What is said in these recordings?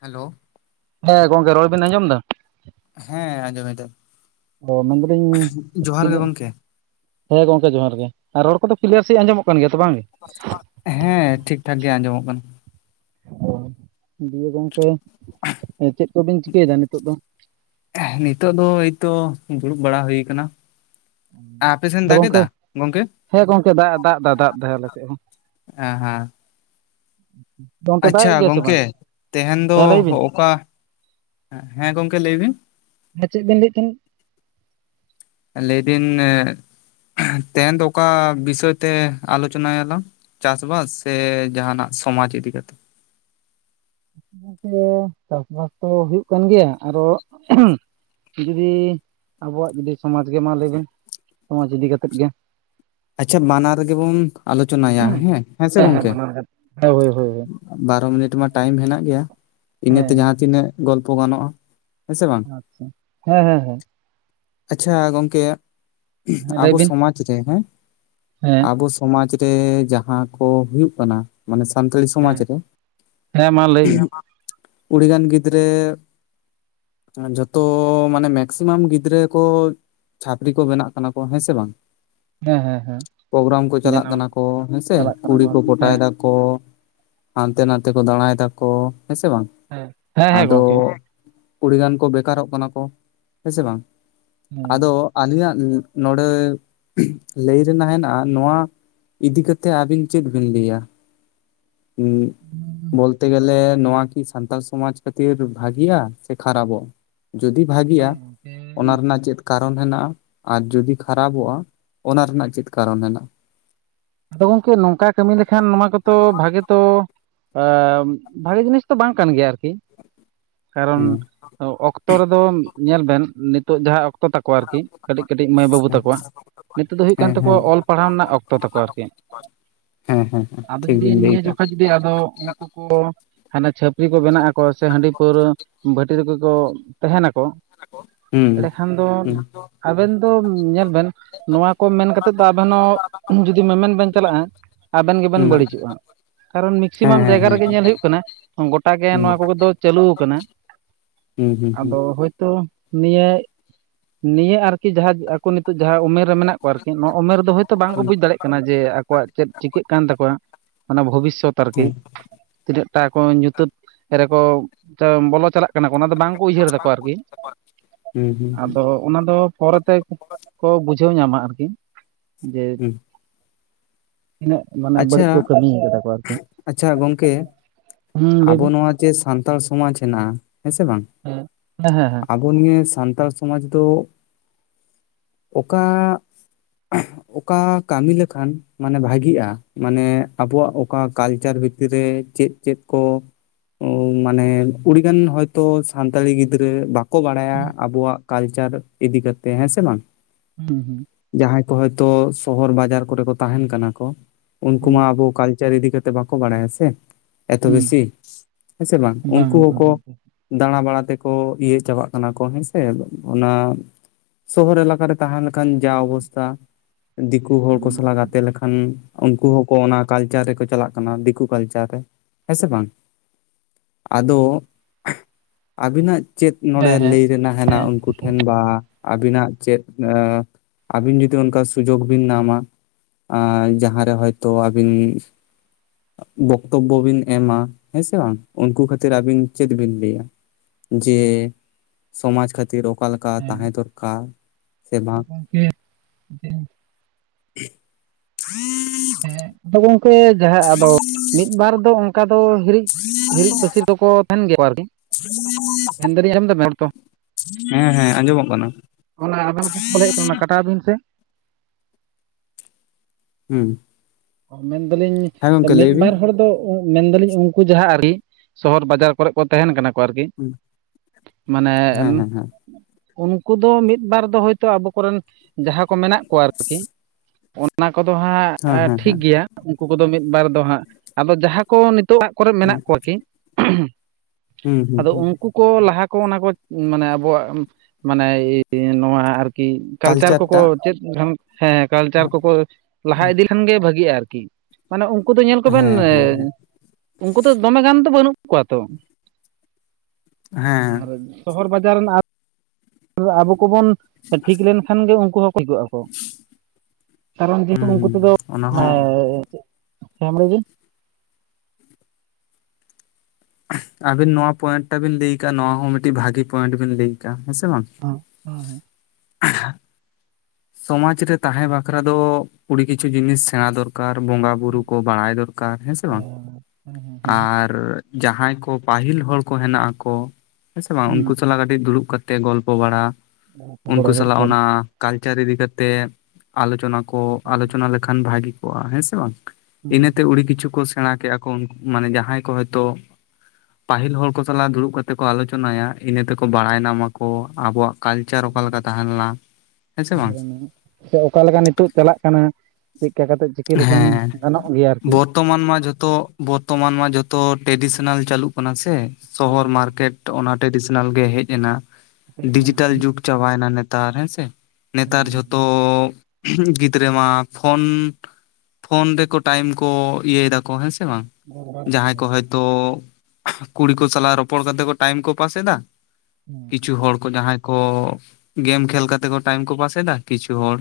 Hello ᱦᱮᱸ ᱜᱚᱝᱠᱮ ᱨᱚᱲ ᱵᱤᱱ ᱟᱸᱡᱚᱢ ᱫᱟ? ᱦᱮᱸ ᱟᱸᱡᱚᱢᱮᱫᱟ᱾ ᱚ ᱢᱮᱱᱫᱟᱞᱤᱧ ᱜᱮ ᱜᱚᱢᱠᱮ ᱦᱮᱸ ᱜᱚᱝᱠᱮ ᱡᱚᱦᱟᱨ ᱜᱮ, ᱟᱨ ᱨᱚᱲ ᱠᱚᱫᱚ ᱠᱤᱞᱤᱭᱟᱨ ᱥᱟᱹᱦᱤᱡ ᱟᱸᱡᱚᱢᱚᱜ ᱠᱟᱱ ᱜᱮᱭᱟ ᱥᱮ ᱵᱟᱝᱜᱮ? ᱦᱮᱸ ᱴᱷᱤᱠ ᱴᱷᱟᱠ ᱜᱮ ᱟᱸᱡᱚᱢᱚᱜ ᱠᱟᱱᱟ᱾ ᱫᱤᱭᱮ ᱜᱚᱝᱠᱮ ᱪᱮᱫ ᱠᱚᱵᱤᱱ ᱪᱤᱠᱟᱹᱭ ᱫᱟ ᱱᱤᱛᱳᱜ ᱫᱚ? ᱱᱤᱛᱳᱜ ᱫᱚ ᱦᱳᱭᱛᱚ ᱫᱩᱲᱩᱵ ᱵᱟᱲᱟ ᱦᱩᱭ ᱠᱟᱱᱟ᱾ ᱟ ᱟᱯᱮᱥᱮᱱ ᱟᱫᱚ ᱜᱚᱝᱠᱮ ᱫᱟᱜᱮᱫᱟ ᱜᱚᱝᱠᱮ? ᱦᱮᱸ ᱜᱚᱝᱠᱮ ᱫᱟᱜ ᱦᱚᱸ ᱫᱟ ᱫᱟᱜ ᱫᱟᱭ ᱠᱟᱫᱟᱭ ᱟᱞᱮ ᱫᱟᱜ ᱫᱚ᱾ ᱥᱮᱫ ᱦᱚᱸ ᱟᱸ ᱦᱟᱸ ᱫᱚ ᱟᱪᱪᱷᱟ ᱜᱚᱝᱠᱮ ᱛᱮᱦᱮᱧ ᱫᱚ ᱞᱟᱹᱭ ᱵᱤᱱ ᱚᱠᱟ, ᱦᱮᱸ ᱜᱚᱝᱠᱮ ᱞᱟᱹᱭ ᱵᱤᱱ? ᱦᱮᱸ ᱪᱮᱫ ᱵᱮᱱ ᱞᱟᱹᱭᱮᱫ ᱛᱟᱦᱮᱸᱱᱟ? ᱞᱟᱹᱭᱫᱤᱱ ᱛᱮᱦᱮᱱ ᱫᱚ ᱚᱠᱟ ᱵᱤᱥᱚᱭ ᱛᱮ ᱟᱞᱳᱪᱚᱱᱟ ᱭᱟᱞᱟᱝ? ᱪᱟᱥᱵᱟᱥ ᱥᱮ ᱡᱟᱦᱟᱱᱟᱜ ᱥᱚᱢᱟᱡᱽ ᱤᱫᱤ ᱠᱟᱛᱮᱜ? ᱱᱚᱛᱮ ᱪᱟᱥᱵᱟᱥ ᱫᱚ ᱦᱩᱭᱩᱜ ᱠᱟᱱ ᱜᱮᱭᱟ, ᱟᱨᱚ ᱡᱩᱫᱤ ᱟᱵᱚᱣᱟᱜ ᱡᱩᱫᱤ ᱥᱚᱢᱟᱡᱽ ᱜᱮ ᱢᱟ ᱞᱟᱹᱭ ᱵᱮᱱ? ᱥᱚᱢᱟᱡᱽ ᱤᱫᱤ ᱠᱟᱛᱮᱫ ᱜᱮ ᱟᱪᱪᱷᱟ ᱵᱟᱱᱟᱨ ᱨᱮᱜᱮ ᱵᱚᱱ ᱟᱞᱳᱪᱚᱱᱟᱭᱟ ᱦᱮᱸ ᱦᱮᱸᱥᱮ ᱦᱮᱸ ᱦᱮᱸ ᱜᱚᱝᱠᱮ? ᱵᱟᱱᱟᱨ ᱜᱮ ᱦᱳᱭ ᱦᱳᱭ ᱦᱳᱭ ᱵᱟᱨᱚ ᱢᱤᱱᱤᱴ ᱢᱟ ᱴᱟᱭᱤᱢ ᱦᱮᱱᱟᱜ ᱜᱮᱭᱟ, ᱤᱱᱟᱹᱛᱮ ᱦᱮᱸ ᱡᱟᱦᱟᱸ ᱛᱤᱱᱟᱹᱜ ᱜᱚᱞᱯᱚ ᱜᱟᱱᱚᱜ-ᱟ᱾ ᱟᱪᱪᱷᱟ, ᱦᱮᱸ ᱦᱮᱸ ᱦᱮᱸ᱾ ᱟᱪᱪᱷᱟ ᱜᱚᱝᱠᱮ ᱦᱮᱸ ᱞᱟᱹᱭ ᱟᱵᱚ ᱵᱤᱱ ᱥᱚᱢᱟᱡ ᱨᱮ ᱦᱮᱸ᱾ ᱦᱮᱸ ᱟᱵᱚ ᱥᱚᱢᱟᱡᱽ ᱨᱮ ᱡᱟᱦᱟᱸ ᱠᱚ ᱦᱩᱭᱩᱜ ᱠᱟᱱᱟ ᱾ ᱢᱟᱱᱮ ᱥᱟᱱᱛᱟᱞᱤ ᱥᱚᱢᱟᱡᱽ ᱦᱮᱸ ᱨᱮ, ᱦᱮᱸ ᱢᱟ ᱞᱟᱹᱭ ᱵᱤᱱ ᱠᱩᱲᱤᱜᱟᱱ ᱜᱤᱫᱽᱨᱟᱹ ᱡᱚᱛᱚ ᱢᱟᱱᱮ ᱢᱮᱠᱥᱤᱢᱟᱢ ᱜᱤᱫᱽᱨᱟᱹ ᱠᱚ ᱪᱷᱟᱯᱨᱤ ᱠᱚ ᱵᱮᱱᱟᱜ ᱠᱟᱱᱟ ᱠᱚ ᱦᱮᱸ ᱥᱮ ᱵᱟᱝ ᱾ ᱦᱮᱸ ᱦᱮᱸ ᱦᱮᱸ᱾ ᱯᱨᱳᱜᱨᱟᱢ ᱠᱚ ᱪᱟᱞᱟᱜ ᱵᱮᱱᱟᱣ ᱠᱟᱱᱟ ᱠᱚ ᱦᱮᱸᱥᱮ, ᱪᱟᱞᱟᱜ ᱠᱟᱱᱟ ᱠᱩᱲᱤ ᱠᱚ ᱟᱨᱠᱤ ᱯᱚᱴᱟᱣ ᱦᱮᱸ ᱫᱟᱠᱚ᱾ ᱦᱟᱱᱛᱮ ᱱᱟᱛᱮ ᱠᱚ ᱫᱟᱲᱟᱭᱮᱫᱟ ᱠᱚ ᱦᱮᱸ ᱥᱮ ᱵᱟᱝ, ᱦᱮᱸ ᱦᱮᱸ ᱦᱮᱸ ᱟᱫᱚ ᱜᱚᱝᱠᱮ ᱩᱲᱤᱜᱟᱱ ᱠᱚ ᱵᱮᱠᱟᱨᱚᱜ ᱠᱟᱱᱟ ᱠᱚ ᱦᱮᱸᱥᱮ ᱵᱟᱝ ᱦᱮᱸ ᱾ ᱟᱫᱚ ᱟᱹᱞᱤᱧᱟᱜ ᱩᱸ ᱱᱚᱰᱮ ᱞᱮᱭ ᱨᱮᱱᱟᱜ ᱦᱮᱱᱟᱜ-ᱟ, ᱱᱚᱣᱟ ᱤᱫᱤ ᱠᱟᱛᱮ ᱟᱵᱤᱱ ᱪᱮᱫ ᱵᱤᱱ ᱞᱮᱭᱟ? ᱩ ᱵᱳᱞᱛᱮ ᱜᱮᱞᱮ ᱱᱚᱣᱟ ᱠᱤ ᱥᱟᱱᱛᱟᱲ ᱥᱟ ᱥᱚᱢᱟᱡ ᱠᱷᱟᱹᱛᱤᱨ ᱵᱷᱟᱜᱤᱜ-ᱟ ᱥᱮ ᱠᱷᱟᱨᱟᱵᱚᱜ ᱡᱩᱫᱤ ᱵᱷᱟᱜᱮᱜ-ᱟ ᱵᱟᱝ ᱜᱚᱝᱠᱮ ᱚᱱᱟ ᱨᱮᱱᱟᱜ ᱪᱮᱫ ᱠᱟᱨᱚᱱ ᱦᱮᱱᱟᱜ-ᱟ ᱟᱨ ᱡᱩᱫᱤ ᱠᱷᱟᱨᱟᱵᱚᱜ-ᱟ ᱚᱱᱟ ᱨᱮᱱᱟᱜ ᱪᱮᱛ ᱠᱟᱨᱚᱱ ᱦᱮᱱᱟᱜ-ᱟ? ᱟᱫᱚ ᱜᱚᱝᱠᱮ ᱱᱚᱝᱠᱟ ᱠᱟᱹᱢᱤ ᱞᱮᱠᱷᱟᱱ ᱱᱚᱣᱟ ᱠᱚᱛᱚ ᱵᱷᱟᱜᱮ ᱛᱚ ᱟᱻ ᱵᱷᱟᱜᱮ ᱡᱤᱱᱤᱥ ᱛᱚ ᱵᱟᱝ ᱠᱟᱱ ᱜᱮᱭᱟ ᱟᱨ ᱠᱤ ᱠᱟᱨᱚᱱ ᱦᱮᱸ ᱚᱠᱛᱚ ᱨᱮᱫᱚ ᱧᱮᱞ ᱵᱮᱱ ᱱᱤᱛᱚᱜ ᱡᱟᱦᱟᱸ ᱚᱠ ᱛᱚ ᱛᱟᱠᱚ ᱟᱨᱠᱤ ᱠᱟᱹᱴᱤᱡ ᱠᱟᱹᱴᱤᱡ ᱢᱟᱹᱭ ᱵᱟᱹᱵᱩ ᱛᱟᱠᱚᱣᱟᱜ, ᱱᱤᱛᱚᱜ ᱫᱚ ᱦᱩᱭᱩᱜ ᱠᱟᱱ ᱦᱮᱸ ᱛᱟᱠᱚᱣᱟ ᱦᱮᱸ ᱦᱮᱸ ᱚᱞ ᱯᱟᱲᱦᱟᱣ ᱨᱮᱱᱟᱜ ᱚᱠᱛᱚ ᱛᱟᱠᱚᱣᱟ ᱟᱨᱠᱤ᱾ ᱜᱮ ᱦᱮᱸ ᱦᱮᱸ ᱦᱮᱸ ᱟᱫᱚ ᱴᱷᱤᱠ ᱡᱩᱫᱤ ᱵᱤᱱ ᱞᱟᱹᱭ ᱱᱤᱭᱟᱹ ᱠᱟᱜᱼᱟ ᱡᱚᱠᱷᱮᱡ ᱡᱩᱫᱤ ᱟᱫᱚ ᱩᱱᱠᱩ ᱠᱚ ᱦᱟᱱᱮ ᱪᱷᱟᱹᱯᱨᱤ ᱠᱚ ᱵᱮᱱᱟᱜ ᱟᱠᱚ ᱥᱮ ᱦᱟᱹᱰᱤ ᱯᱟᱹᱣᱨᱟᱹ ᱵᱷᱟᱹᱴᱤ ᱨᱮᱜᱮ ᱠᱚ ᱛᱟᱦᱮᱱᱟᱠᱚ᱾ ᱦᱩᱸ ᱮᱲᱮᱠᱷᱟᱱ ᱫᱚ ᱦᱩᱸ ᱟᱵᱮᱱ ᱫᱚ ᱧᱮᱞ ᱵᱮᱱ ᱱᱚᱣᱟ ᱠᱚ ᱢᱮᱱ ᱠᱟᱛᱮᱫ ᱫᱚ ᱟᱵᱮᱱ ᱦᱚᱸ ᱡᱩᱫᱤ ᱢᱮᱢᱮᱱ ᱵᱮᱱ ᱪᱟᱞᱟᱜ-ᱟ ᱟᱵᱮᱱ ᱜᱮᱵᱮᱱ ᱦᱩᱸ ᱵᱟᱹᱲᱤᱡᱚᱜ-ᱟ ᱾ ᱠᱟᱨᱚᱱ ᱦᱮᱸ ᱢᱤᱠᱥᱤᱢᱟᱢ ᱦᱮᱸ ᱡᱟᱭᱜᱟ ᱦᱮᱸ ᱨᱮᱜᱮ ᱧᱮᱞ ᱦᱩᱭᱩᱜ ᱠᱟᱱᱟ ᱜᱚᱴᱟ ᱜᱮ ᱦᱩᱸ ᱱᱚᱣᱟ ᱠᱚᱜᱮ ᱫᱚ ᱪᱟᱹᱞᱩᱣ ᱠᱟᱱᱟ᱾ ᱦᱩᱸ ᱦᱩᱸ ᱦᱩᱸ ᱦᱩᱸ ᱟᱫᱚ ᱦᱳᱭᱛᱚ᱾ ᱱᱤᱭᱟᱹ ᱱᱤᱭᱟᱹ ᱟᱨᱠᱤ ᱡᱟᱦᱟᱸ ᱟᱠᱚ ᱱᱤᱛᱚᱜ ᱡᱟᱦᱟᱸ ᱩᱢᱮᱨ ᱨᱮ ᱢᱮᱱᱟᱜ ᱟᱨᱠᱤ ᱱᱚᱣᱟ ᱚᱢᱮᱨ ᱫᱚ ᱦᱳᱭᱛᱚ ᱵᱟᱝᱠᱚ ᱵᱩᱡᱽ ᱫᱟᱲᱮᱜ ᱠᱟᱱᱟ ᱡᱮ ᱟᱠᱚᱣᱟᱜ ᱪᱮᱫ ᱪᱤᱠᱟᱹᱜ ᱠᱟᱱ ᱛᱟᱠᱚᱣᱟ ᱚᱱᱟ ᱵᱷᱚᱵᱤᱥᱥᱚᱛ᱾ ᱦᱮᱸ ᱛᱟᱨᱠᱤ ᱛᱤᱱᱟᱹᱜ ᱴᱟ ᱠᱚ ᱧᱩᱛᱟᱹᱛ ᱨᱮᱠᱚ ᱵᱚᱞᱚ ᱪᱟᱞᱟᱜ ᱠᱟᱱᱟᱠᱚ ᱚᱱᱟ ᱫᱚ ᱵᱟᱝᱠᱚ ᱩᱭᱦᱟᱹᱨ ᱫᱟᱠᱚ ᱟᱨᱠᱤ ᱦᱩᱸ ᱦᱩᱸ ᱟᱫᱚ ᱚᱱᱟ ᱫᱚ ᱯᱚᱨᱮᱛᱮ ᱠᱚ ᱵᱩᱡᱷᱟᱹᱣ ᱧᱟᱢᱟ ᱟᱨᱠᱤ ᱡᱮ ᱦᱩᱸ ᱤᱱᱟᱹᱜ ᱢᱟᱱᱮ ᱟᱪᱪᱷᱟ ᱵᱟᱹᱲᱤᱡ ᱠᱚ ᱠᱟᱹᱢᱤᱭ ᱠᱟᱫᱟ ᱠᱚ ᱟᱨᱠᱤ, ᱟᱪᱪᱷᱟ ᱦᱩᱸ ᱞᱟᱹᱭ ᱵᱤᱱ᱾ ᱪᱮ ᱥᱟᱱᱛᱟᱲ ᱥᱚᱢᱟᱡᱽ ᱦᱮᱱᱟᱜ-ᱟ, ᱦᱮᱸᱥᱮ ᱵᱟᱝ? ᱦᱮᱸ ᱦᱮᱸ ᱦᱮᱸ। ᱟᱵᱚ ᱱᱤᱭᱟᱹ ᱥᱟᱱᱛᱟᱲ ᱥᱚᱢᱟᱡᱽ ᱫᱚ ᱚᱠᱟ ᱚᱠᱟ ᱠᱟᱹᱢᱤ ᱞᱮᱠᱷᱟᱱ ᱢᱟᱱᱮ ᱵᱷᱟᱜᱤᱜ-ᱟ᱾ ᱢᱟᱱᱮ ᱟᱵᱚᱣᱟᱜ ᱚᱠᱟ ᱠᱟᱞᱪᱟᱨ ᱵᱷᱤᱛᱤᱨᱮ ᱪᱮᱫ ᱪᱮᱫ ᱠᱚ ᱳ ᱢᱟᱱᱮ ᱩᱲᱤᱜᱟᱱ ᱦᱚᱭᱛᱚ ᱥᱟᱱᱛᱟᱞᱤ ᱜᱤᱫᱽᱨᱟᱹ ᱵᱟᱠ ᱠᱚ ᱵᱟᱲᱟᱭᱟ ᱟᱵᱚᱣᱟᱜ ᱠᱟᱞᱪᱟᱨ ᱤᱫᱤ ᱠᱟᱛᱮ, ᱦᱮᱸ ᱥᱮ ᱵᱟᱝ? ᱦᱩᱸ ᱦᱩᱸ᱾ ᱡᱟᱦᱟᱭ ᱠᱚ ᱦᱚᱭᱛᱚ ᱥᱚᱦᱚᱨ ᱵᱟᱡᱟᱨ ᱠᱚᱨᱮ ᱠᱚ ᱛᱟᱦᱮᱱ ᱠᱟᱱᱟ ᱠᱚ᱾ ᱩᱱᱠᱩ ᱦᱩᱸ ᱢᱟ ᱟᱵᱚ ᱠᱟᱞᱪᱟᱨ ᱤᱫᱤ ᱠᱟᱛᱮ ᱵᱟᱠᱚ ᱵᱟᱲᱟᱭᱟ ᱥᱮ᱾ ᱮᱛᱚ ᱦᱩᱸ ᱵᱮᱥᱤ ᱦᱮᱸ ᱥᱮ ᱵᱟᱝ, ᱩᱱᱠᱩ ᱵᱟᱝ ᱦᱚᱠᱚ ᱜᱚᱝᱠᱮ ᱫᱟᱲᱟ ᱵᱟᱲᱟ ᱛᱮᱠᱚ ᱤᱭᱟᱹ ᱪᱟᱵᱟᱜ ᱠᱟᱱᱟ ᱠᱚ ᱦᱮᱸᱥᱮ, ᱚᱱᱟ ᱥᱚᱦᱚᱨ ᱮᱞᱟᱠᱟ ᱨᱮ᱾ ᱛᱟᱦᱮᱸ ᱞᱮᱠᱷᱟᱱ ᱡᱟ ᱚᱵᱚᱥᱛᱟ ᱫᱤᱠᱩ ᱦᱚᱲ ᱠᱚ ᱥᱟᱞᱟᱜ ᱜᱟᱛᱮ ᱞᱮᱠᱷᱟᱱ᱾ ᱩᱱᱠᱩ ᱦᱚᱸᱠᱚ ᱚᱱᱟ ᱠᱟᱞᱪᱟᱨ ᱨᱮᱠᱚ ᱪᱟᱞᱟᱜ ᱠᱟᱱᱟ ᱫᱤᱠᱩ ᱠᱟᱞᱪᱟᱨ ᱨᱮ ᱦᱮᱸ ᱥᱮ ᱵᱟᱝ? ᱟᱫᱚ ᱟᱵᱤᱱᱟᱜ ᱪᱮᱫ ᱦᱮᱸ ᱱᱚᱰᱮ ᱞᱟᱹᱭ ᱨᱮᱱᱟᱜ ᱦᱮᱱᱟᱜ ᱦᱮᱸ ᱩᱱᱠᱩᱫ ᱴᱷᱮᱱ ᱵᱟ ᱟᱹᱵᱤᱱᱟᱜ ᱪᱮᱫ ᱮ ᱟᱹᱵᱤᱱ ᱡᱩᱫᱤ ᱚᱱᱠᱟ ᱥᱩᱡᱳᱜ ᱵᱤᱱ ᱧᱟᱢᱟ ᱟ ᱡᱟᱸᱦᱟᱸᱨᱮ ᱦᱚᱭᱛᱚ ᱟᱹᱵᱤᱱ ᱵᱚᱠᱛᱚᱵᱵᱚ ᱵᱤᱱ ᱮᱢᱟ ᱦᱮᱸᱥᱮ ᱵᱟᱝ ᱩᱱᱠᱩ ᱠᱷᱟᱹᱛᱤᱨ ᱟᱹᱵᱤᱱ ᱪᱮᱫ ᱵᱤᱱ ᱞᱟᱹᱭᱟ? ᱡᱮ ᱥᱚᱢᱟᱡᱽ ᱠᱷᱟᱹᱛᱤᱨ ᱨᱚ ᱚᱠᱟᱞᱮᱠᱟ ᱦᱮᱸ ᱛᱟᱦᱮᱸ ᱫᱚᱨᱠᱟᱨ ᱥᱮ ᱵᱟᱝ ᱦᱮᱸ [unintelligible] ᱦᱮᱸ ᱟᱫᱚ ᱜᱚᱝᱠᱮ ᱡᱟᱦᱟᱸ ᱟᱫᱚ ᱢᱤᱫ ᱵᱟᱨ ᱫᱚ ᱚᱱᱠᱟ ᱫᱚ ᱦᱤᱨᱤᱡ ᱦᱤᱨᱤᱡ ᱯᱟᱹᱥᱤᱨ ᱫᱚᱠᱚ ᱛᱟᱦᱮᱱ ᱜᱮᱭᱟ ᱟᱨᱠᱤ ᱢᱮᱱᱫᱟᱞᱤᱧ ᱟᱸᱡᱚᱢ ᱫᱟᱵᱮᱱ ᱨᱚᱲ ᱛᱚ ᱦᱮᱸ ᱦᱮᱸ ᱟᱸᱡᱚᱢᱚᱜ ᱠᱟᱱᱟ ᱚᱱᱟ ᱟᱵ ᱴᱷᱮᱱ ᱠᱳᱞ ᱦᱮᱡ ᱠᱟᱱᱟ ᱚᱱᱟ ᱠᱟᱴᱟᱣ ᱵᱤᱱ ᱥᱮ ᱦᱩᱸ ᱢᱮᱱᱫᱟᱹᱞᱤᱧ ᱢᱤᱫ ᱵᱤᱱ ᱵᱟᱨ ᱦᱚᱲ ᱫᱚ ᱩ ᱢᱮᱱᱫᱟᱹᱞᱤᱧ ᱩᱝᱠᱩ ᱡᱟᱦᱟᱸ ᱟᱨᱤ ᱥᱚᱦᱚᱨ ᱵᱟᱡᱟᱨ ᱠᱚᱨᱮᱜ ᱠᱚ ᱛᱟᱦᱮᱱ ᱠᱟᱱᱟ ᱠᱚ ᱟᱨᱠᱤ ᱢᱟᱱᱮ ᱦᱮᱸ ᱦᱮᱸ ᱦᱮᱸ ᱩᱱᱠᱩ ᱫᱚ ᱢᱤᱫ ᱵᱟᱨ ᱫᱚ ᱦᱚᱭᱛᱚ ᱟᱵᱚ ᱠᱚᱨᱮᱱ ᱡᱟᱦᱟᱸ ᱠᱚ ᱢᱮᱱᱟᱜ ᱠᱚᱣᱟ ᱟᱨᱠᱤ ᱚᱱᱟ ᱠᱚᱫᱚ ᱦᱟᱸᱜ ᱦᱮᱸ ᱦᱮᱸ ᱦᱮᱸ ᱠᱮᱭᱟ ᱩᱱᱠᱩ ᱠᱚᱫᱚ ᱢᱤᱫ ᱵᱟᱨ ᱫᱚ ᱦᱟᱸᱜ ᱟᱫᱚ ᱡᱟᱦᱟᱸ ᱠᱚ ᱱᱤᱛᱚᱜ ᱚᱲᱟᱜ ᱠᱚᱨᱮ ᱢᱮᱱᱟᱜ ᱠᱚᱣᱟ ᱠᱤ ᱦᱩᱸ ᱦᱩᱸ ᱟᱫᱚ ᱦᱩᱸ ᱩᱝᱠᱩ ᱠᱚ ᱞᱟᱦᱟ ᱠᱚ ᱚᱱᱟ ᱠᱚ ᱢᱟᱱᱮ ᱟᱵᱚᱣᱟᱜ ᱢᱟᱱᱮ ᱱᱚᱣᱟ ᱟᱨ ᱠᱤ ᱠᱟᱞᱪᱟᱨ ᱠᱚᱠᱚ ᱪᱮᱫ ᱠᱷᱟᱱ ᱦᱮᱸ ᱠᱟᱞᱪᱟᱨ ᱠᱚᱠᱚ ᱞᱟᱦᱟ ᱤᱫᱤ ᱠᱷᱟᱱ ᱜᱮ ᱵᱷᱟᱹᱜᱤᱜᱼᱟ ᱟᱨᱠᱤ ᱢᱟᱱᱮ ᱩᱱᱠᱩ ᱫᱚ ᱧᱮᱞ ᱠᱚᱵᱮᱱ ᱦᱮᱸ ᱮ ᱦᱮᱸ ᱩᱝᱠᱩ ᱫᱚ ᱫᱚᱢᱮ ᱜᱟᱱ ᱫᱚ ᱵᱟᱹᱱᱩᱜ ᱠᱚᱣᱟ ᱛᱚ ᱦᱮᱸ ᱟᱨ ᱥᱚᱦᱚᱨ ᱵᱟᱡᱟᱨ ᱨᱮᱱ ᱟᱛᱽ ᱟᱵᱚ ᱠᱚᱵᱚᱱ ᱴᱷᱤᱠ ᱞᱮᱱᱠᱷᱟᱱ ᱜᱮ ᱚᱝᱠᱳ ᱦᱚᱸ ᱠᱚ ᱴᱷᱤᱠᱚᱜ ᱟᱠᱚ ᱠᱟᱨᱚᱱ ᱡᱮᱦᱮᱛᱩ ᱦᱩᱸ ᱩᱝᱠᱩ ᱛᱮᱫᱚ ᱚᱱᱟ ᱢᱟ ᱦᱚᱸ ᱪᱮᱜ ᱟᱪᱪᱷᱟ ᱟᱢ ᱞᱟᱹᱭ ᱢᱮ ᱟᱵᱤᱱ ᱱᱚᱣᱟ ᱯᱚᱭᱮᱱᱴ ᱴᱟ ᱵᱤᱱ ᱞᱮᱭ ᱠᱟᱜᱼᱟ ᱱᱚᱣᱟ ᱦᱚᱸ ᱢᱤᱜᱴᱤᱡ ᱵᱷᱟᱜᱤ ᱯᱚᱭᱮᱱᱴ ᱵᱤᱱ ᱞᱮᱭ ᱠᱟᱜᱟ ᱦᱮᱸᱥᱮ ᱵᱟᱝ? ᱦᱚ ᱦᱩ ᱦᱩ ᱥᱚᱢᱟᱡ ᱨᱮ ᱛᱟᱦᱮᱸ ᱵᱟᱠᱷᱨᱟ ᱫᱚ ᱩᱲᱤ ᱠᱤᱪᱷᱩ ᱡᱤᱱᱤᱥ ᱥᱮᱬᱟ ᱫᱚᱨ ᱠᱟᱨ ᱵᱚᱸᱜᱟ ᱵᱩᱨᱩ ᱠᱚ ᱵᱟᱲᱟᱭ ᱫᱚᱨᱠᱟᱨ ᱦᱮᱸ ᱥᱮ ᱵᱟᱝ ᱦᱮᱸ ᱦᱮᱸ ᱦᱮᱸ ᱟᱨ ᱡᱟᱦᱟᱸᱭ ᱠᱚ ᱯᱟᱹᱦᱤᱞ ᱦᱚᱲ ᱠᱚ ᱦᱮᱱᱟᱜ ᱟᱠᱚ ᱦᱮᱸᱥᱮ ᱵᱟᱝ ᱩᱱᱠᱩ ᱦᱮᱸ ᱥᱟᱞᱟᱜ ᱠᱟᱹᱴᱤᱡ ᱫᱩᱲᱩᱵ ᱠᱟᱛ ᱛᱮ ᱜᱚᱞᱯᱚ ᱵᱟᱲᱟ [inaudible] ᱠᱩ ᱥᱟᱞᱟᱜ ᱚᱱᱟ ᱠᱟᱞᱪᱟᱨ ᱤᱫᱤ ᱠᱟᱛᱮ ᱟᱞᱳᱪᱚᱱᱟ ᱠᱚ ᱦᱮᱸ ᱟᱞᱳᱪᱚᱱᱟ ᱞᱮ ᱠᱷᱟᱱ ᱵᱷᱟᱹᱜᱤ ᱠᱚᱜᱼᱟ ᱦᱮᱸ ᱥᱮ ᱵᱟᱝ? ᱤᱱᱟᱹᱛᱮ ᱦᱮᱸ ᱩᱲᱤ ᱠᱤᱪᱷᱩ ᱠᱚ ᱥᱤ ᱥᱮᱬᱟ ᱠᱮᱜᱼᱟ ᱠᱚ ᱩᱱ ᱢᱟᱱᱮ ᱡᱟᱦᱟᱸᱭ ᱠᱚ ᱦᱚᱭᱛᱳ ᱯᱟᱹᱦᱤᱞ ᱦᱚᱲ ᱠᱚ ᱥᱟᱞᱟᱜ ᱫᱩᱲᱩᱵ ᱠᱟᱛᱮ ᱠᱚ ᱟᱞᱳᱪᱚᱱᱟᱭᱟ ᱤᱱᱟᱹ ᱛᱮᱠᱚ ᱵᱟᱲᱟᱭ ᱱᱟᱢᱟ ᱠᱚ ᱟᱵᱚᱣᱟᱜ ᱠᱟᱞᱪᱟᱨ ᱚᱠᱟᱞᱮᱠᱟ ᱛᱟᱦᱮᱸ ᱞᱮᱱᱟ ᱥᱮ ᱚᱠᱟᱞᱮᱠᱟ ᱱᱤᱛᱳᱜ ᱪᱟᱞᱟᱜ ᱠᱟᱱᱟ ᱪᱮᱜᱠᱟ ᱠᱟᱛᱮ ᱪᱤ ᱠᱟᱹ ᱞᱮᱠᱷᱟᱱ ᱜᱟᱱᱚᱜ ᱜᱮᱭᱟ ᱟᱨᱠᱤ ᱛᱚ ᱢᱟᱱ ᱢᱟ ᱡᱷᱚᱛᱚ ᱵᱚᱨᱛᱚᱢᱟᱱ ᱢᱟ ᱡᱷᱚᱛᱚ ᱴᱮᱰᱤᱥᱚᱱᱟᱞ ᱪᱟᱹᱞᱩᱜ ᱠᱟᱱᱟ ᱥᱮ ᱥᱚᱦᱚᱨ ᱢᱟᱨᱠᱮᱴ ᱚᱱᱟ ᱴᱮᱰᱤᱥᱚᱱᱟᱞ ᱜᱮ ᱦᱮᱡ ᱮᱱᱟ ᱦᱮᱸ ᱰᱤᱡᱤᱴᱟᱞ ᱟᱨᱠᱤ ᱡᱩᱜᱽ ᱪᱟᱵᱟᱭᱮᱱᱟ ᱱᱮᱛᱟᱨ ᱦᱮᱸᱥᱮ ᱱᱮᱛᱟᱨ ᱡᱷᱚᱛᱚ ᱜᱤᱫᱽᱨᱟᱹ ᱢᱟ ᱯᱷᱳᱱ ᱯᱷᱳᱱ ᱨᱮᱠᱚ ᱴᱟᱭᱤᱢ ᱠᱚ ᱤᱭᱟᱹᱭ ᱫᱟᱠᱚ ᱦᱮᱸ ᱥᱮ ᱵᱟᱝ ᱡᱟᱦᱟᱸᱭ ᱠᱚ ᱦᱚᱭᱛᱚ ᱠᱩᱲᱤ ᱠᱚ ᱥᱟᱞᱟᱜ ᱨᱚᱯᱚᱲ ᱠᱟᱛᱮᱜ ᱠᱚ ᱴᱟᱭᱤᱢ ᱠᱚ ᱯᱟᱥᱮᱫᱟ᱾ ᱦᱩᱸ ᱠᱤᱪᱷᱩ ᱦᱚᱲ ᱠᱚ ᱡᱟᱦᱟᱸᱭ ᱠᱚ ᱜᱮᱢ ᱠᱷᱮᱞ ᱠᱟᱛᱮ ᱠᱚ ᱴᱟᱭᱤᱢ ᱠᱚ ᱯᱟᱥ ᱮᱫᱟ, ᱠᱤᱪᱷᱩ ᱦᱚᱲ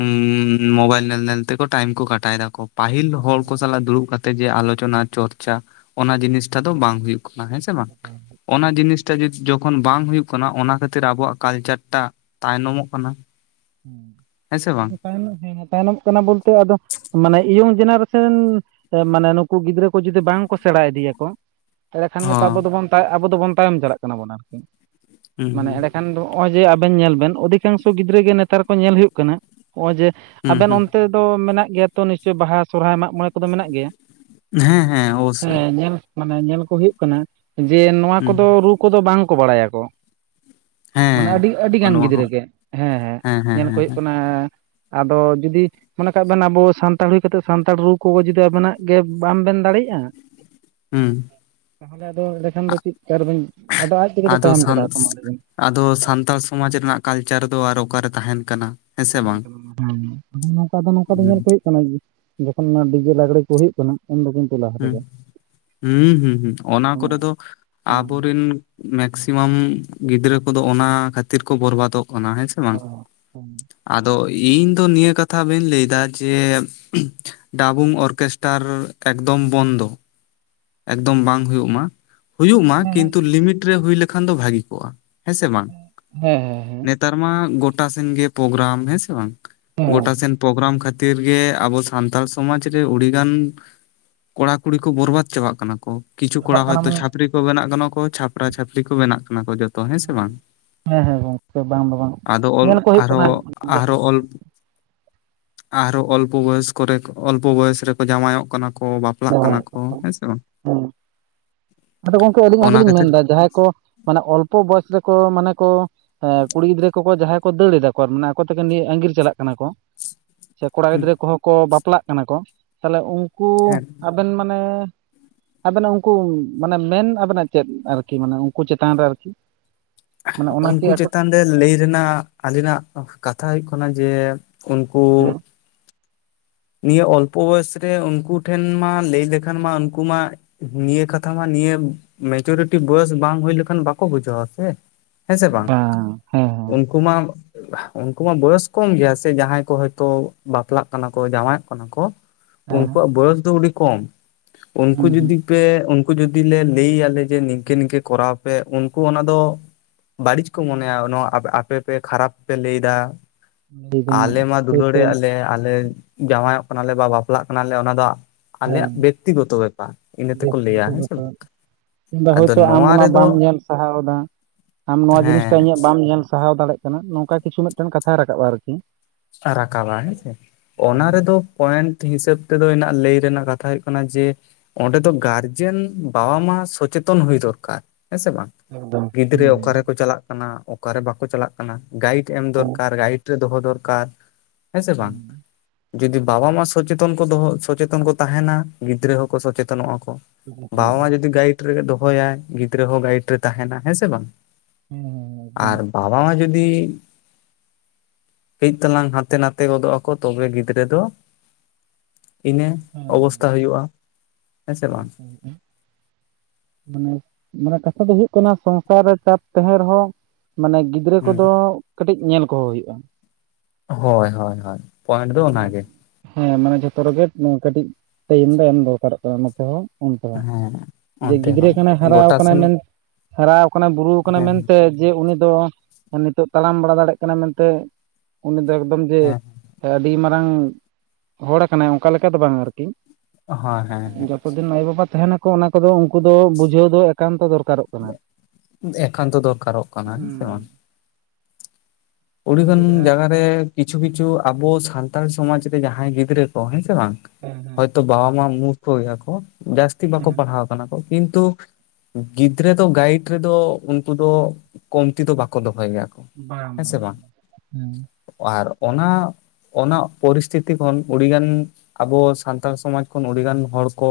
ᱩᱸᱻ ᱢᱳᱵᱟᱭᱤᱞ ᱧᱮᱞ ᱧᱮᱞ ᱛᱮᱠᱚ ᱴᱟᱭᱤᱢ ᱠᱚ ᱠᱟᱴᱟᱭ ᱫᱟᱠᱚ ᱯᱟᱹᱦᱤᱞ ᱦᱚᱲ ᱠᱚ ᱥᱟᱞᱟᱜ ᱫᱩᱲᱩᱵ ᱠᱟᱛᱮ ᱛᱮ ᱡᱮ ᱟᱞᱳᱪᱚᱱᱟ ᱪᱚᱨᱪᱟ ᱚᱱᱟ ᱡᱤᱱᱤᱥᱴᱟ ᱫᱚ ᱵᱟᱝ ᱦᱩᱭᱩᱜ ᱠᱟᱱᱟ ᱦᱮᱸ ᱥᱮ ᱵᱟᱝ, ᱚᱱᱟ ᱡᱤᱱᱤᱥᱴ ᱡᱩ ᱡᱚᱠᱷᱚᱱ ᱵᱟᱝ ᱦᱩᱭᱩᱜ ᱠᱟᱱᱟ ᱚᱱᱟ ᱠᱷᱟᱹᱛᱤᱨ ᱟᱵᱚᱣᱟᱜ ᱠᱟᱞᱪᱟᱨ ᱴᱟᱜ ᱛᱟᱭᱱᱚᱢᱚᱜ ᱠᱟᱱᱟ ᱾ ᱟᱫᱚ ᱛᱟᱭᱱᱚᱢ ᱛᱮ, ᱛᱟᱭᱱᱚᱢ ᱛᱮᱱᱟᱜ ᱵᱚᱞᱛᱮ ᱟᱫᱚ ᱢᱟᱱᱮ ᱤᱭᱚᱝ ᱡᱮᱱᱟᱨᱮᱥᱮᱱ, ᱢᱟᱱᱮ ᱱᱩᱠᱩ ᱜᱤᱫᱽᱨᱟᱹ ᱠᱚ ᱡᱩᱫᱤ ᱵᱟᱝᱠᱚ ᱥᱮᱬᱟ ᱤᱫᱤᱭᱟᱠᱚ ᱮᱸᱲᱮ ᱠᱷᱟᱱ ᱜᱮᱛᱚ ᱟᱵᱚ ᱦᱚᱸ ᱫᱚ ᱵᱚᱱ ᱛᱟᱭ ᱟᱵᱚ ᱫᱚᱵᱚᱱ ᱛᱟᱭᱚᱢ ᱪᱟᱞᱟᱜ ᱠᱟᱱᱟᱵᱚᱱ ᱟᱨᱠᱤ, ᱦᱩᱸ ᱢᱟᱱᱮ ᱦᱩᱸ ᱮᱸᱲᱮ ᱠᱷᱟᱱ ᱫᱚ ᱦᱚᱜᱼᱚᱭ ᱡᱮ ᱟᱵᱮᱱ ᱧᱮᱞ ᱵᱮᱱ ᱚᱫᱷᱤᱠᱟᱝᱥᱚ ᱜᱤᱫᱽᱨᱟᱹ ᱜᱮ ᱱᱮᱛᱟᱨ ᱠᱚ ᱧᱮᱞ ᱦᱩᱭᱩᱜ ᱠᱟᱱᱟ, ᱦᱚᱜᱼᱚᱭ ᱡᱮ ᱦᱩᱸ ᱟᱵᱮᱱ ᱦᱩᱸ ᱚᱱᱛᱮ ᱛᱚ ᱢᱮᱱᱟᱜ ᱜᱮᱭᱟ ᱛᱚ ᱱᱤᱥᱪᱳᱭ ᱵᱟᱦᱟ ᱥᱚᱨᱦᱟᱭ ᱢᱟᱜ ᱢᱚᱸᱬᱮ ᱠᱚᱫᱚ ᱢᱮᱱᱟᱜ ᱜᱮᱭᱟ ᱦᱮᱸ ᱦᱮᱸ ᱾ ᱚᱵᱚᱥᱥᱳᱭ ᱦᱮᱸ ᱧᱮᱞ ᱢᱟᱱᱮ ᱧᱮᱞ ᱠᱚ ᱦᱩᱭᱩᱜ ᱠᱟᱱᱟ, ᱡᱮ ᱱᱚᱣᱟ ᱦᱩᱸ ᱠᱚᱫᱚ ᱨᱩ ᱠᱚᱫᱚ ᱵᱟᱝ ᱠᱚ ᱵᱟᱲᱟᱭᱟᱠᱚ᱾ ᱢᱟᱱᱮ ᱦᱮᱸ ᱟᱹᱰᱤ ᱟᱹᱰᱤᱜᱟᱱ ᱱᱚᱣᱟ ᱜᱤᱫᱽᱨᱟᱹ ᱦᱚᱸ ᱜᱮ ᱦᱮᱸ ᱦᱮᱸ ᱧᱮᱞ ᱠᱚ ᱦᱩᱭᱩᱜ ᱠᱟᱱᱟ ᱾ ᱟᱫᱚ ᱡᱩᱫᱤ ᱢᱚᱱᱮ ᱠᱟᱜ ᱵᱮᱱ ᱟᱵᱚ ᱥᱟᱱᱛᱟᱲ ᱦᱩᱭ ᱠᱟᱛᱮᱫ, ᱥᱟᱱᱛᱟᱲ ᱨᱩ ᱠᱚ ᱡᱩᱫᱤ ᱟᱵᱮᱱᱟᱜ ᱜᱮ ᱵᱟᱝ ᱵᱮᱱ ᱫᱟᱲᱮᱭᱟᱜᱼᱟ ᱦᱩᱸ ᱛᱟᱦᱚᱞᱮ ᱟᱫᱚ ᱮᱲᱮ ᱠᱷᱟᱱ ᱫᱚ ᱪᱤᱫᱠᱟ ᱨᱮᱵᱤᱱ ᱟᱫᱚ ᱟᱡ ᱛᱮᱜᱮ ᱛᱚ ᱟᱫᱚ ᱛᱟᱭᱚᱢ ᱥᱟᱱ ᱪᱟᱞᱟᱜᱼᱟ ᱟᱫᱚ ᱢᱟ ᱞᱮᱭᱵᱤᱱ᱾ ᱟᱫᱚ ᱥᱟᱱᱛᱟᱲ ᱥᱚᱢᱟᱡᱽ ᱨᱮᱱᱟᱜ ᱠᱟᱞᱪᱟᱨ ᱫᱚ ᱟᱨᱦᱚ ᱚᱠᱟᱨᱮ ᱛᱟᱦᱮᱱ ᱠᱟᱱᱟ᱾ ᱦᱮᱸ ᱥᱮ ᱛᱟᱦᱮᱱ ᱵᱟᱝ ᱠᱟᱱᱟ [unintelligible] ᱟᱫᱚ ᱱᱚᱝᱠᱟ ᱫᱚ ᱱᱚᱝᱠᱟ ᱫᱚ ᱧᱮᱞ ᱦᱩᱸ ᱠᱚ ᱦᱩᱭᱩᱜ ᱠᱟᱱᱟ ᱡᱮ ᱡᱚᱠᱷᱚᱱ ᱚᱱᱟ ᱰᱤᱡᱮ ᱞᱟᱜᱽᱲᱮ ᱠᱚ ᱦᱩᱭᱩᱜ ᱠᱟᱱᱟ ᱩᱱ ᱫᱚ ᱠᱤᱱᱛᱩ ᱞᱟ ᱦᱩᱸ- ᱦᱩᱸᱦᱩᱸᱦᱩᱸ ᱚᱱᱟ ᱦᱮᱸ ᱠᱚᱨᱮ ᱫᱚ ᱦᱮᱸ ᱟᱵᱚᱨᱤᱱ ᱢᱮᱠᱥᱤᱢᱟᱢ ᱜᱤᱫᱽᱨᱟᱹ ᱠᱚᱫᱚ ᱚᱱᱟ ᱠᱷᱟᱹᱛᱤᱨ ᱠᱚ ᱵᱚᱨᱵᱟᱫᱚᱜ ᱠᱟᱱᱟ ᱦᱮᱸ ᱥᱮ ᱾ ᱚᱻ ᱦᱮᱸ᱾ ᱟᱫᱚ ᱤᱧ ᱫᱚ ᱱᱤᱭᱟᱹ ᱠᱟᱛᱷᱟ ᱵᱟᱹᱧ ᱞᱟᱹᱭ ᱮᱫᱟ ᱡᱮ ᱰᱟᱵᱩᱝ ᱚᱨᱜᱮᱥᱴᱟᱨ ᱮᱠᱫᱚᱢ ᱵᱚᱱᱫᱚ ᱾ ᱮᱠᱫᱚᱢ ᱵᱟᱝ ᱦᱩᱭᱩᱜ ᱢᱟ, ᱦᱩᱭᱩᱜ ᱢᱟ ᱦᱮᱸ ᱠᱤᱱᱛᱩ ᱞᱤᱢᱤᱴ ᱨᱮ ᱦᱩᱭ ᱞᱮᱠᱷᱟᱱ ᱫᱚ ᱵᱷᱟᱹᱜᱤ ᱠᱚᱜᱼᱟ ᱾ ᱦᱮᱸᱥᱮ ᱵᱟᱝ, ᱦᱮᱸ ᱦᱮᱸ ᱦᱮᱸ ᱱᱮᱛᱟᱨ ᱢᱟ ᱜᱚᱴᱟ ᱥᱮᱱ ᱜᱮ ᱯᱨᱳᱜᱨᱟᱢ ᱦᱮᱸ ᱥᱮ ᱵᱟᱝ᱾ ᱦᱮᱸ ᱦᱮᱸ ᱜᱚᱴᱟ ᱥᱮᱱ ᱯᱨᱳᱜᱨᱟᱢ ᱠᱷᱟᱹᱛ ᱛᱤᱨ ᱜᱮ ᱟᱵᱚ ᱥᱟᱱᱛᱟᱲ ᱥᱚᱢᱟᱡᱽ ᱨᱮ ᱟᱹᱲᱤᱜᱟᱱ ᱠᱚᱲᱟ ᱠᱩᱲᱤ ᱠᱚ ᱵᱚᱨᱵᱟᱫ ᱪᱟᱵᱟᱜ ᱠᱟᱱᱟ ᱠᱚ ᱠᱤᱪᱷᱩ ᱠᱚᱲᱟ ᱪᱟᱵᱟᱜ ᱠᱟᱱᱟ ᱦᱚᱭᱛᱳ ᱢᱟᱱᱮ ᱪᱷᱟᱯᱨᱤ ᱠᱚ ᱵᱮᱱᱟᱜ ᱠᱟᱱᱟ ᱠᱚ, ᱪᱷᱟᱯᱨᱟ ᱪᱷᱟᱯᱨᱤ ᱠᱚ ᱵᱮᱱᱟᱜ ᱠᱟᱱᱟ ᱠᱚ ᱡᱚᱛ ᱛᱚ ᱦᱮᱸ ᱥᱮ ᱵᱟᱝ᱾ ᱦᱮᱸ ᱦᱮᱸ ᱜᱚᱝᱠᱮ ᱵᱟᱝ ᱫᱚ ᱵᱟᱝ ᱟᱫᱚ ᱚᱞ ᱧᱮᱞ ᱠᱚ ᱦᱩᱭᱩᱜ ᱠᱟᱱᱟ ᱟᱨᱦᱚᱸ ᱡᱟᱦᱟᱸ ᱟᱨᱦᱚᱸ ᱚᱞ ᱟᱨᱦᱚᱸ ᱚᱞᱯᱚ ᱵᱚᱭᱚᱥ ᱠᱚᱨᱮ ᱚᱞᱯᱚ ᱵᱚᱭᱚᱥ ᱨᱮᱠᱚ ᱡᱟᱶᱟᱭᱚᱜ ᱠᱟᱱᱟ ᱠᱚ ᱾ ᱵᱟᱯᱞᱟᱜ ᱠᱟᱱᱟ ᱠᱚᱸ ᱦᱮᱸ ᱥᱮ ᱵᱟᱝ᱾ ᱦᱮᱸ ᱟᱫᱚ ᱜᱚᱢᱠᱮ ᱟᱹᱞᱤᱧᱟᱜ ᱚᱱᱟ ᱜᱮᱞᱤᱧ ᱠᱷᱟᱹᱛᱤᱨ ᱢᱮᱱᱫᱟ, ᱡᱟᱦᱟᱸᱭ ᱠᱚ ᱢᱟᱱᱮ ᱚᱞᱯᱚ ᱵᱚᱭᱮᱥ ᱨᱮᱠᱚ ᱢᱟᱱᱮ ᱠᱚ ᱮᱸ ᱠᱩᱲᱤ ᱜᱤᱫᱽᱨᱟᱹ ᱠᱚᱠᱚ ᱡᱟᱦᱟᱸᱭ ᱠᱚ ᱫᱟᱹᱲ ᱫᱟ ᱠᱚ ᱢᱟᱱᱮ ᱟᱠᱚ ᱛᱮᱜᱮ ᱱᱤᱭᱟᱹ ᱟᱸᱜᱤᱨ ᱪᱟᱞᱟᱜ ᱠᱟᱱᱟ ᱠᱚ ᱾ ᱥᱮ ᱠᱚᱲᱟ ᱜᱤᱫᱽᱨᱟᱹ ᱠᱚᱦᱚᱸ ᱠᱚ ᱵᱟᱯᱞᱟᱜ ᱠᱟᱱᱟ ᱠᱚ, ᱛᱟᱦᱞᱮ ᱩᱱᱠᱩ ᱦᱮᱸ ᱟᱹᱵᱤᱱ ᱢᱟᱱᱮ ᱟᱹᱵᱤᱱᱟᱜ ᱩᱱᱠᱩ ᱢᱟᱱᱮ ᱢᱮᱱ ᱟᱹᱵᱤᱱᱟᱜ ᱪᱮᱫ ᱟᱨᱠᱤ ᱢᱟᱱᱮ ᱩᱱᱠᱩ ᱪᱮᱛᱟᱱ ᱨᱮ ᱟᱨᱠᱤ? ᱢᱟᱱᱮ ᱚᱱᱟᱠᱤ ᱩᱱᱠᱩ ᱟᱠᱚ ᱪᱮᱛᱟᱱ ᱨᱮ ᱞᱟᱹᱭ ᱨᱮᱱᱟᱜ ᱟᱹᱞᱤᱧ ᱱᱟᱜ ᱠᱟᱛᱷᱟ ᱦᱩᱭᱩᱜ ᱠᱟᱱᱟ ᱡᱮ ᱩᱱ ᱠᱩ ᱦᱮᱸ ᱱᱤᱭᱟᱹ ᱚᱞᱯᱚ ᱵᱚᱭᱚᱥᱨᱮ ᱩᱱᱠᱩ ᱴᱷᱮᱱ ᱢᱟ ᱞᱟᱹᱭ ᱞᱮᱠᱷᱟᱱ ᱢᱟ ᱩᱱᱠᱩ ᱢᱟ ᱱᱤᱭᱟᱹ ᱠᱟᱛᱷᱟ ᱢᱟ ᱱᱤᱭᱟᱹ ᱢᱮᱪᱩᱨᱤᱴᱤ ᱵᱚᱭᱮᱥ ᱵᱟᱝ ᱦᱩᱭ ᱞᱮᱠᱷᱟᱱ ᱵᱟᱠᱚ ᱵᱩᱡᱷᱟᱹᱣᱟ ᱥᱮ ᱾ ᱵᱟᱝ ᱦᱮᱸ ᱩᱱᱠᱩ ᱢᱟ ᱩᱱᱠᱩ ᱢᱟ ᱵᱚᱭᱚᱥ ᱠᱚᱢ ᱜᱮᱭᱟ ᱥᱮ ᱡᱟᱦᱟᱸᱭ ᱠᱚ ᱦᱚᱭᱛᱳ ᱵᱟᱯᱞᱟᱜ ᱠᱟᱱᱟ ᱠᱚ ᱡᱟᱶᱟᱭᱚᱜ ᱠᱟᱱᱟ ᱠᱚ, ᱦᱮᱸ ᱩᱱᱠᱩᱣᱟᱜ ᱵᱚᱭᱚᱥ ᱫᱚ ᱩᱰᱤ ᱠᱚᱢ᱾ ᱩᱱᱠᱩ ᱦᱩᱸ ᱦᱩᱸ ᱡᱩᱫᱤ ᱯᱮ ᱩᱱᱠᱩ ᱡᱩᱫᱤ ᱞᱮ ᱞᱟᱹᱭ ᱟᱞᱮ ᱡᱮ ᱱᱤᱝᱠᱟᱹ ᱱᱤᱝᱠᱟᱹ ᱠᱚᱨᱟᱣ ᱯᱮ᱾ ᱩᱱᱠᱩ ᱚᱱᱟ ᱫᱚ ᱵᱟᱹᱲᱤᱪ ᱠᱚ ᱢᱚᱱᱮᱭᱟ ᱱᱚᱣᱟ ᱟᱯ-ᱟᱯᱮ ᱯᱮ ᱠᱷᱟᱨᱟᱯ ᱯᱮ ᱞᱟᱹᱭ ᱫᱟ᱾ ᱞᱟᱹᱭᱫᱟᱹᱧ ᱟᱞᱮ ᱢᱟ ᱦᱳᱭᱛᱳ ᱫᱩᱞᱟᱹᱲᱮᱜ ᱟᱞᱮ, ᱟᱞᱮ ᱡᱟᱶᱟᱭᱚᱜ ᱠᱟᱱᱟᱞᱮ ᱵᱟ ᱵᱟᱯᱞᱟᱜ ᱠᱟᱱᱟᱞᱮ ᱚᱱᱟ ᱫᱚ ᱟᱞᱮᱭᱟᱜ ᱵᱮᱠᱛᱤᱜᱚᱛᱚ ᱵᱮᱯᱟᱨ ᱤᱱᱟᱹ ᱛᱮᱠᱚ ᱞᱟᱹᱭᱟ ᱦᱮᱸ ᱥᱮ ᱵᱟᱝ? ᱟᱫᱚ ᱦᱚᱭᱛᱳ ᱟᱢ ᱱᱚᱣᱟ ᱚᱱᱟ ᱨᱮᱫᱚ ᱵᱟᱢ ᱧᱮᱞ ᱥᱟᱦᱟᱣ ᱫᱟ᱾ ᱟᱢ ᱱᱚᱣᱟ ᱡᱤᱱᱤᱥᱴᱟ ᱦᱮᱸ ᱤᱧᱟᱹᱜ ᱵᱟᱢ ᱧᱮᱞ ᱥᱟᱦᱟᱣ ᱫᱟᱲᱮᱜ ᱠᱟᱱᱟ ᱱᱚᱝᱠᱟ ᱠᱤᱪᱷᱩ ᱢᱤᱫᱴᱮᱱ ᱠᱟᱛᱷᱟᱭ ᱨᱟᱠᱟᱵᱼᱟ ᱟᱨᱠᱤ᱾ ᱨᱟᱠᱟᱵᱟ ᱦᱮᱸᱥᱮ᱾ ᱚᱱᱟ ᱨᱮᱫᱚ ᱯᱚᱭᱮᱱᱴ ᱦᱤᱥᱟᱹᱵ ᱛᱮᱫᱚ ᱤᱱᱟᱜ ᱞᱟᱹᱭ ᱨᱮᱱᱟᱜ ᱠᱟᱛᱷᱟ ᱦᱩᱭᱩᱜ ᱠᱟᱱᱟ ᱡᱮ ᱚᱸᱰᱮ ᱫᱚ ᱜᱟᱨᱡᱮᱱ ᱵᱟᱵᱟ ᱢᱟ ᱥᱚᱪᱮᱛᱚᱱ ᱦᱩᱭ ᱫᱚᱨᱠᱟᱨ, ᱦᱮᱸ ᱥᱮ ᱵᱟᱝ? ᱮᱠᱫᱚᱢ ᱜᱤᱫᱽᱨᱟᱹ ᱦᱩᱸ ᱚᱠᱟ ᱨᱮᱠᱚ ᱪᱟᱞᱟᱜ ᱠᱟᱱᱟ, ᱚᱠᱟ ᱨᱮ ᱵᱟᱠᱚ ᱪᱟᱞᱟᱜ ᱠᱟᱱᱟ, ᱜᱟᱭᱤᱰ ᱮᱢ ᱦᱩᱸ ᱫᱚᱨᱠᱟᱨ ᱜᱟᱭᱤ ᱪᱟᱹ ᱫᱚᱦᱚ ᱫᱚᱨᱠᱟᱨ ᱦᱮᱸ ᱥᱮ ᱵᱟᱝ? ᱡᱩᱫᱤ ᱵᱟᱵᱟ ᱢᱟ ᱥᱚᱪᱮᱛᱚᱱ ᱠᱚ ᱫᱚᱦᱚ ᱥᱚᱪᱮᱛᱚᱱ ᱠᱚ ᱛᱟᱦᱮᱸᱱᱟ ᱜᱤᱫᱽᱨᱟᱹ ᱦᱚᱸᱠᱚ ᱥᱚᱪᱮᱛᱚᱱᱚᱜᱼᱟ ᱠᱚ᱾ ᱦᱩᱸ ᱦᱩᱸ ᱵᱟᱵᱟ ᱢᱟ ᱡᱩᱫᱤ ᱜᱟᱭᱤᱴ ᱨᱮᱜᱮ ᱫᱚᱦᱚᱭᱟᱭ, ᱜᱤᱫᱽᱨᱟᱹ ᱦᱚᱸ ᱜᱟᱭᱤᱰ ᱨᱮ ᱛᱟᱦᱮᱱᱟ ᱦᱮᱸ ᱥᱮ ᱵᱟᱝ? ᱦᱮᱸ ᱟᱨ ᱵᱟᱵᱟ ᱢᱟ ᱡᱩᱫᱤ ᱠᱟᱹᱡ ᱛᱟᱞᱟᱝ ᱦᱟᱛᱮ ᱱᱟᱛᱮ ᱜᱚᱫᱚᱜ ᱟᱠᱚ ᱛᱚᱵᱮ ᱜᱤᱫᱽᱨᱟᱹ ᱫᱚ ᱤᱱᱟᱹ ᱦᱮᱸ ᱚᱵᱚᱥᱛᱟ ᱮᱠᱫᱚᱢ ᱦᱩᱭᱩᱜᱼᱟ᱾ ᱦᱮᱸ ᱥᱮ ᱵᱟᱝ? ᱦᱮᱸ ᱢᱟᱱᱮ ᱢᱟᱱᱮ ᱠᱟᱛᱷᱟ ᱫᱚ ᱦᱩᱭᱩᱜ ᱠᱟᱱᱟ ᱥᱚᱝᱥᱟᱨ ᱨᱮ ᱪᱟᱯ ᱛᱟᱦᱮᱸᱱ ᱨᱮᱦᱚᱸ ᱢᱟᱱᱮ ᱜᱤ ᱫᱨᱟᱹ ᱦᱩᱸ ᱠᱚᱫᱚ ᱠᱟᱹᱴᱤᱡ ᱧᱮᱞ ᱠᱚᱦᱚᱸ ᱦᱩᱭᱩᱜᱼᱟ᱾ ᱦᱳᱭ ᱦᱳᱭ ᱦᱳᱭ, ᱯᱚᱭᱮᱱᱴ ᱫᱚ ᱢᱟᱱᱮ ᱚᱱᱟᱜᱮ᱾ ᱦᱮᱸ ᱢᱟᱱᱮ ᱡᱷᱚᱛᱚ ᱨᱮᱜᱮ ᱢᱟᱸ ᱠᱟᱹᱴᱤᱡ ᱴᱟᱭᱤᱢ ᱫᱚ ᱮᱢ ᱫᱚᱨᱠᱟᱨᱚᱜ ᱠᱟᱱᱟ ᱱᱚᱛᱮ ᱦᱚ᱾ ᱚᱱᱛᱮ ᱦᱚᱸ ᱦᱮᱸ ᱡᱮ ᱚᱱᱛᱮ ᱜᱤᱫᱽᱨᱟᱹ ᱦᱚᱸ ᱠᱟᱱᱟᱭ ᱦᱟᱨᱟᱣ ᱜᱚᱴᱟ ᱠᱟᱱᱟᱭ ᱥᱮᱱ ᱢᱮᱱ ᱦᱟᱨᱟᱣ ᱠᱟᱱᱟᱭ ᱵᱩᱨᱩᱣ ᱠᱟᱱᱟᱭ ᱦᱮᱸ ᱢᱮᱱᱛᱮ ᱡᱮ ᱩᱱᱤ ᱫᱚ ᱚᱸ ᱱᱤᱛᱚᱜ ᱛᱟᱲᱟᱢ ᱵᱟᱲᱟ ᱫᱟᱲᱮᱜ ᱠᱟᱱᱟ ᱢᱮᱱᱛᱮ ᱩᱱᱤ ᱫᱚ ᱮᱜ ᱠᱚᱢ ᱡᱮ ᱦᱮᱸ ᱟᱹᱰᱤ ᱢᱟᱨᱟᱝ ᱦᱚᱲ ᱠᱟᱱᱟᱭ ᱚᱝᱠᱟ ᱞᱮᱠᱟ ᱫᱚ ᱵᱟᱝ ᱟᱨᱠᱤ᱾ ᱦᱮᱸ ᱦᱮᱸ ᱦᱮᱸ ᱡᱟᱹᱛᱚ ᱫᱤᱱ ᱟᱭᱳᱼᱵᱟᱵᱟ ᱛᱟᱦᱮᱱᱟ ᱠᱚ ᱚᱱᱟ ᱠᱚᱫᱚ ᱩᱱᱠᱩ ᱫᱚ ᱵᱩᱡᱷᱟᱹᱣ ᱫᱚ ᱮᱠᱟᱱᱛᱚ ᱫᱚᱨᱠᱟᱨᱚᱜ᱾ ᱠᱟᱱᱟ ᱮᱠᱟᱱᱛᱚ ᱫᱚᱨᱠᱟᱨᱚᱜ ᱠᱟᱱᱟ, ᱦᱮᱸ ᱥᱮ ᱵᱟᱝ? ᱦᱩᱸ ᱱᱚᱜᱼᱚᱭ ᱚᱰᱤᱜᱟᱱ ᱡᱮ ᱡᱟᱦᱟᱸ ᱡᱟᱜᱟ ᱨᱮ ᱠᱤᱪᱷᱩ ᱠᱤᱪᱷᱩ ᱟᱵᱚ ᱥᱟᱱᱛᱟᱲ ᱥᱚᱢᱟᱡᱽ ᱨᱮ ᱡᱟᱦᱟᱸᱭ ᱜᱤᱫᱽᱨᱟᱹ ᱠᱚ, ᱦᱮᱸ ᱥᱮ ᱵᱟᱝ? ᱦᱮᱸ ᱦᱚᱭᱛᱳ ᱵᱟᱵᱟ ᱢᱟ ᱢᱩᱨᱩᱠᱷ ᱜᱮᱭᱟ ᱠᱚ, ᱡᱟᱹᱥᱛᱤ ᱦᱮᱸ ᱵᱟᱠᱚ ᱦᱮᱸ ᱯᱟᱲᱦᱟᱣ ᱠᱟᱱᱟ ᱠᱚ, ᱠᱤᱱᱛᱩ ᱜᱤᱫᱽᱨᱟᱹ ᱫᱚ ᱜᱟᱭᱤᱰ ᱨᱮᱫᱚ ᱩᱱᱠᱩ ᱫᱚ ᱠᱚᱢᱛᱤ ᱫᱚ ᱵᱟᱠᱚ ᱫᱚᱦᱚᱭ ᱜᱮᱭᱟ ᱠᱚ᱾ ᱵᱟᱝ ᱦᱮᱸ ᱥᱮ ᱩᱸ᱾ ᱟᱨ ᱚᱱᱟ ᱚᱱᱟ ᱯᱚᱨᱤᱥᱛᱷᱤᱛᱤ ᱠᱷᱚᱱ ᱩᱰᱤᱜᱟᱱ ᱟᱵᱚ ᱥᱟᱱᱛᱟᱲ ᱥᱚᱢᱟᱡᱽ ᱠᱷᱚᱱ ᱩᱰᱤᱜᱟᱱ ᱦᱚᱲ ᱠᱚ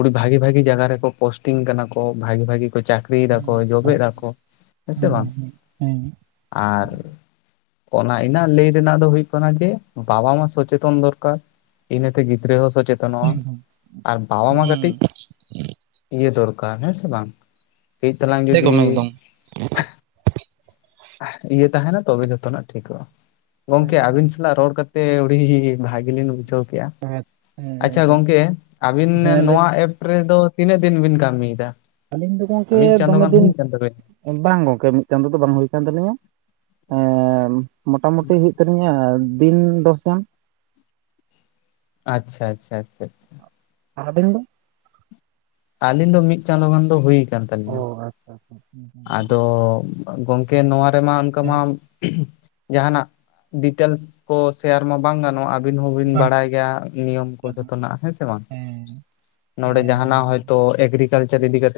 ᱩᱰᱤ ᱵᱷᱟᱜᱤ ᱵᱷᱟᱜᱤ ᱡᱟᱝᱟ ᱨᱮᱠᱚ ᱯᱳᱥᱴᱤᱝ ᱠᱟᱱᱟ ᱠᱚ, ᱵᱷᱟᱜᱤ ᱵᱷᱟᱜᱤ ᱠᱚ ᱪᱟᱠ ᱨᱤᱭ ᱫᱟᱠᱚ ᱦᱩᱸ ᱡᱚᱵᱮ ᱫᱟᱠᱚ, ᱦᱮᱸ ᱥᱮ ᱵᱟᱝ? ᱦᱩᱸ᱾ ᱟᱨ ᱚᱱᱟ ᱤᱱᱟ ᱞᱟᱹᱭ ᱨᱮᱱᱟᱜ ᱫᱚ ᱦᱩᱭᱩᱜ ᱠᱟᱱᱟ ᱡᱮ ᱵᱟᱵᱟ ᱢᱟ ᱥᱚᱪᱮᱛᱚᱱ ᱫᱚᱨᱠᱟᱨ᱾ ᱤᱱᱟᱹ ᱛᱮ ᱜᱤᱫᱽᱨᱟᱹ ᱦᱚᱸ ᱥᱚᱪᱮ ᱛᱚᱱᱚᱼᱟ ᱦᱮᱸ ᱟᱨ ᱵᱟᱵᱟ ᱢᱟ ᱠᱟᱹᱴᱤᱡ ᱦᱮᱸ ᱤᱭᱟᱹ ᱫᱚᱨᱠᱟᱨ, ᱦᱮᱸ ᱥᱮ ᱵᱟᱝ? ᱠᱟᱹᱡ ᱛᱟᱞᱟᱝ ᱡᱩᱫᱤ ᱮᱠᱫᱚᱢ ᱦᱩᱸ ᱮᱠᱫᱚᱢ ᱤᱭᱟᱹ ᱛᱟᱦᱮᱱᱟ ᱛᱚᱵᱮ ᱡᱚᱛᱚᱱᱟᱜ ᱴᱷᱤᱠᱚᱜᱼᱟ, ᱜᱚᱝᱠᱮ ᱮᱠᱫᱚᱢ ᱟᱵᱤᱱ ᱥ [unintelligible] ᱨᱚᱲ ᱠᱟᱛᱮ ᱩᱰᱤ ᱦᱤ-ᱦᱤ ᱵᱷᱟᱜᱤᱞᱤᱧ ᱵᱩᱡᱷᱟᱣ ᱠᱮᱼᱟ, ᱟᱪᱪᱷᱟ ᱜᱚᱝᱠᱮ ᱟᱹᱵᱤᱱ ᱱᱮ ᱦᱮᱸ ᱞᱟᱹᱭ ᱱᱚᱣᱟ ᱵᱤᱱ᱾ ᱮᱯ ᱨᱮᱫᱚ ᱛᱤᱱᱟᱹᱜ ᱫᱤᱱ ᱵᱤᱱ ᱠᱟᱹᱢᱤᱭ ᱫᱟ? ᱟᱹᱞᱤᱧ ᱫᱚ ᱜᱚᱢᱠᱮᱻ ᱫᱚᱢᱮ ᱫᱤᱱ ᱵᱟᱝ ᱜᱚᱝᱠᱮ ᱢᱤᱫ ᱪᱟᱸᱫᱳ ᱫᱚ ᱵᱟᱝ ᱦᱩᱭ ᱠᱟᱱᱟᱱ ᱛᱟᱞᱤᱧᱟ, ᱮᱸᱻ ᱢᱚᱴᱟ ᱢᱩᱴᱤ ᱛᱟᱞᱤᱧᱟᱻ ᱫᱤᱱ ᱫᱚᱥ ᱜᱟᱱ᱾ ᱟᱪᱪᱷᱟ ᱟᱪᱪᱷᱟ ᱟᱪᱪᱷᱟ᱾ ᱟᱨ ᱟᱵᱮᱱ ᱫᱚ? ᱟᱹᱞᱤᱱ ᱫᱚ ᱢᱤᱫ ᱪᱟᱸᱫᱳ ᱜᱟᱱ ᱫᱚ ᱦᱩᱭᱩ ᱟᱠᱟᱱ ᱚ ᱛᱟᱹᱞᱤᱧᱟ᱾ ᱟᱪᱪᱷᱟ ᱟᱪᱪᱷᱟ᱾ ᱟᱫᱚᱻ ᱜᱚᱢᱠᱮ ᱱᱚᱣᱟ ᱨᱮᱢᱟ ᱚᱱᱠᱟ ᱦᱮᱸ ᱢᱟ ᱡᱟᱦᱱᱟᱜ, ᱰᱤᱴᱮᱞᱥ ᱠᱚ ᱥᱮᱭᱟᱨ ᱢᱟ ᱵᱟᱝ ᱜᱟᱱᱚᱜ-ᱟ᱾ ᱟᱵᱤᱱ ᱦᱚᱸᱵᱤᱱ ᱵᱟᱝ ᱵᱟᱲᱟᱭ ᱜᱮᱭᱟ ᱱᱤᱭᱚᱢ ᱠᱚ ᱡᱚᱛᱚᱱᱟᱜ ᱦᱮᱸ ᱥᱮ ᱵᱟᱝ? ᱦᱮᱸ ᱱᱚᱰᱮ ᱦᱮᱸ ᱡᱟᱦᱱᱟᱜ ᱦᱮᱸ ᱦᱚᱭᱛᱳ ᱮᱜᱨᱤᱠᱟᱞᱪᱟᱨ ᱤᱫᱤᱠᱟᱛᱮ ᱠᱟᱛᱮᱜ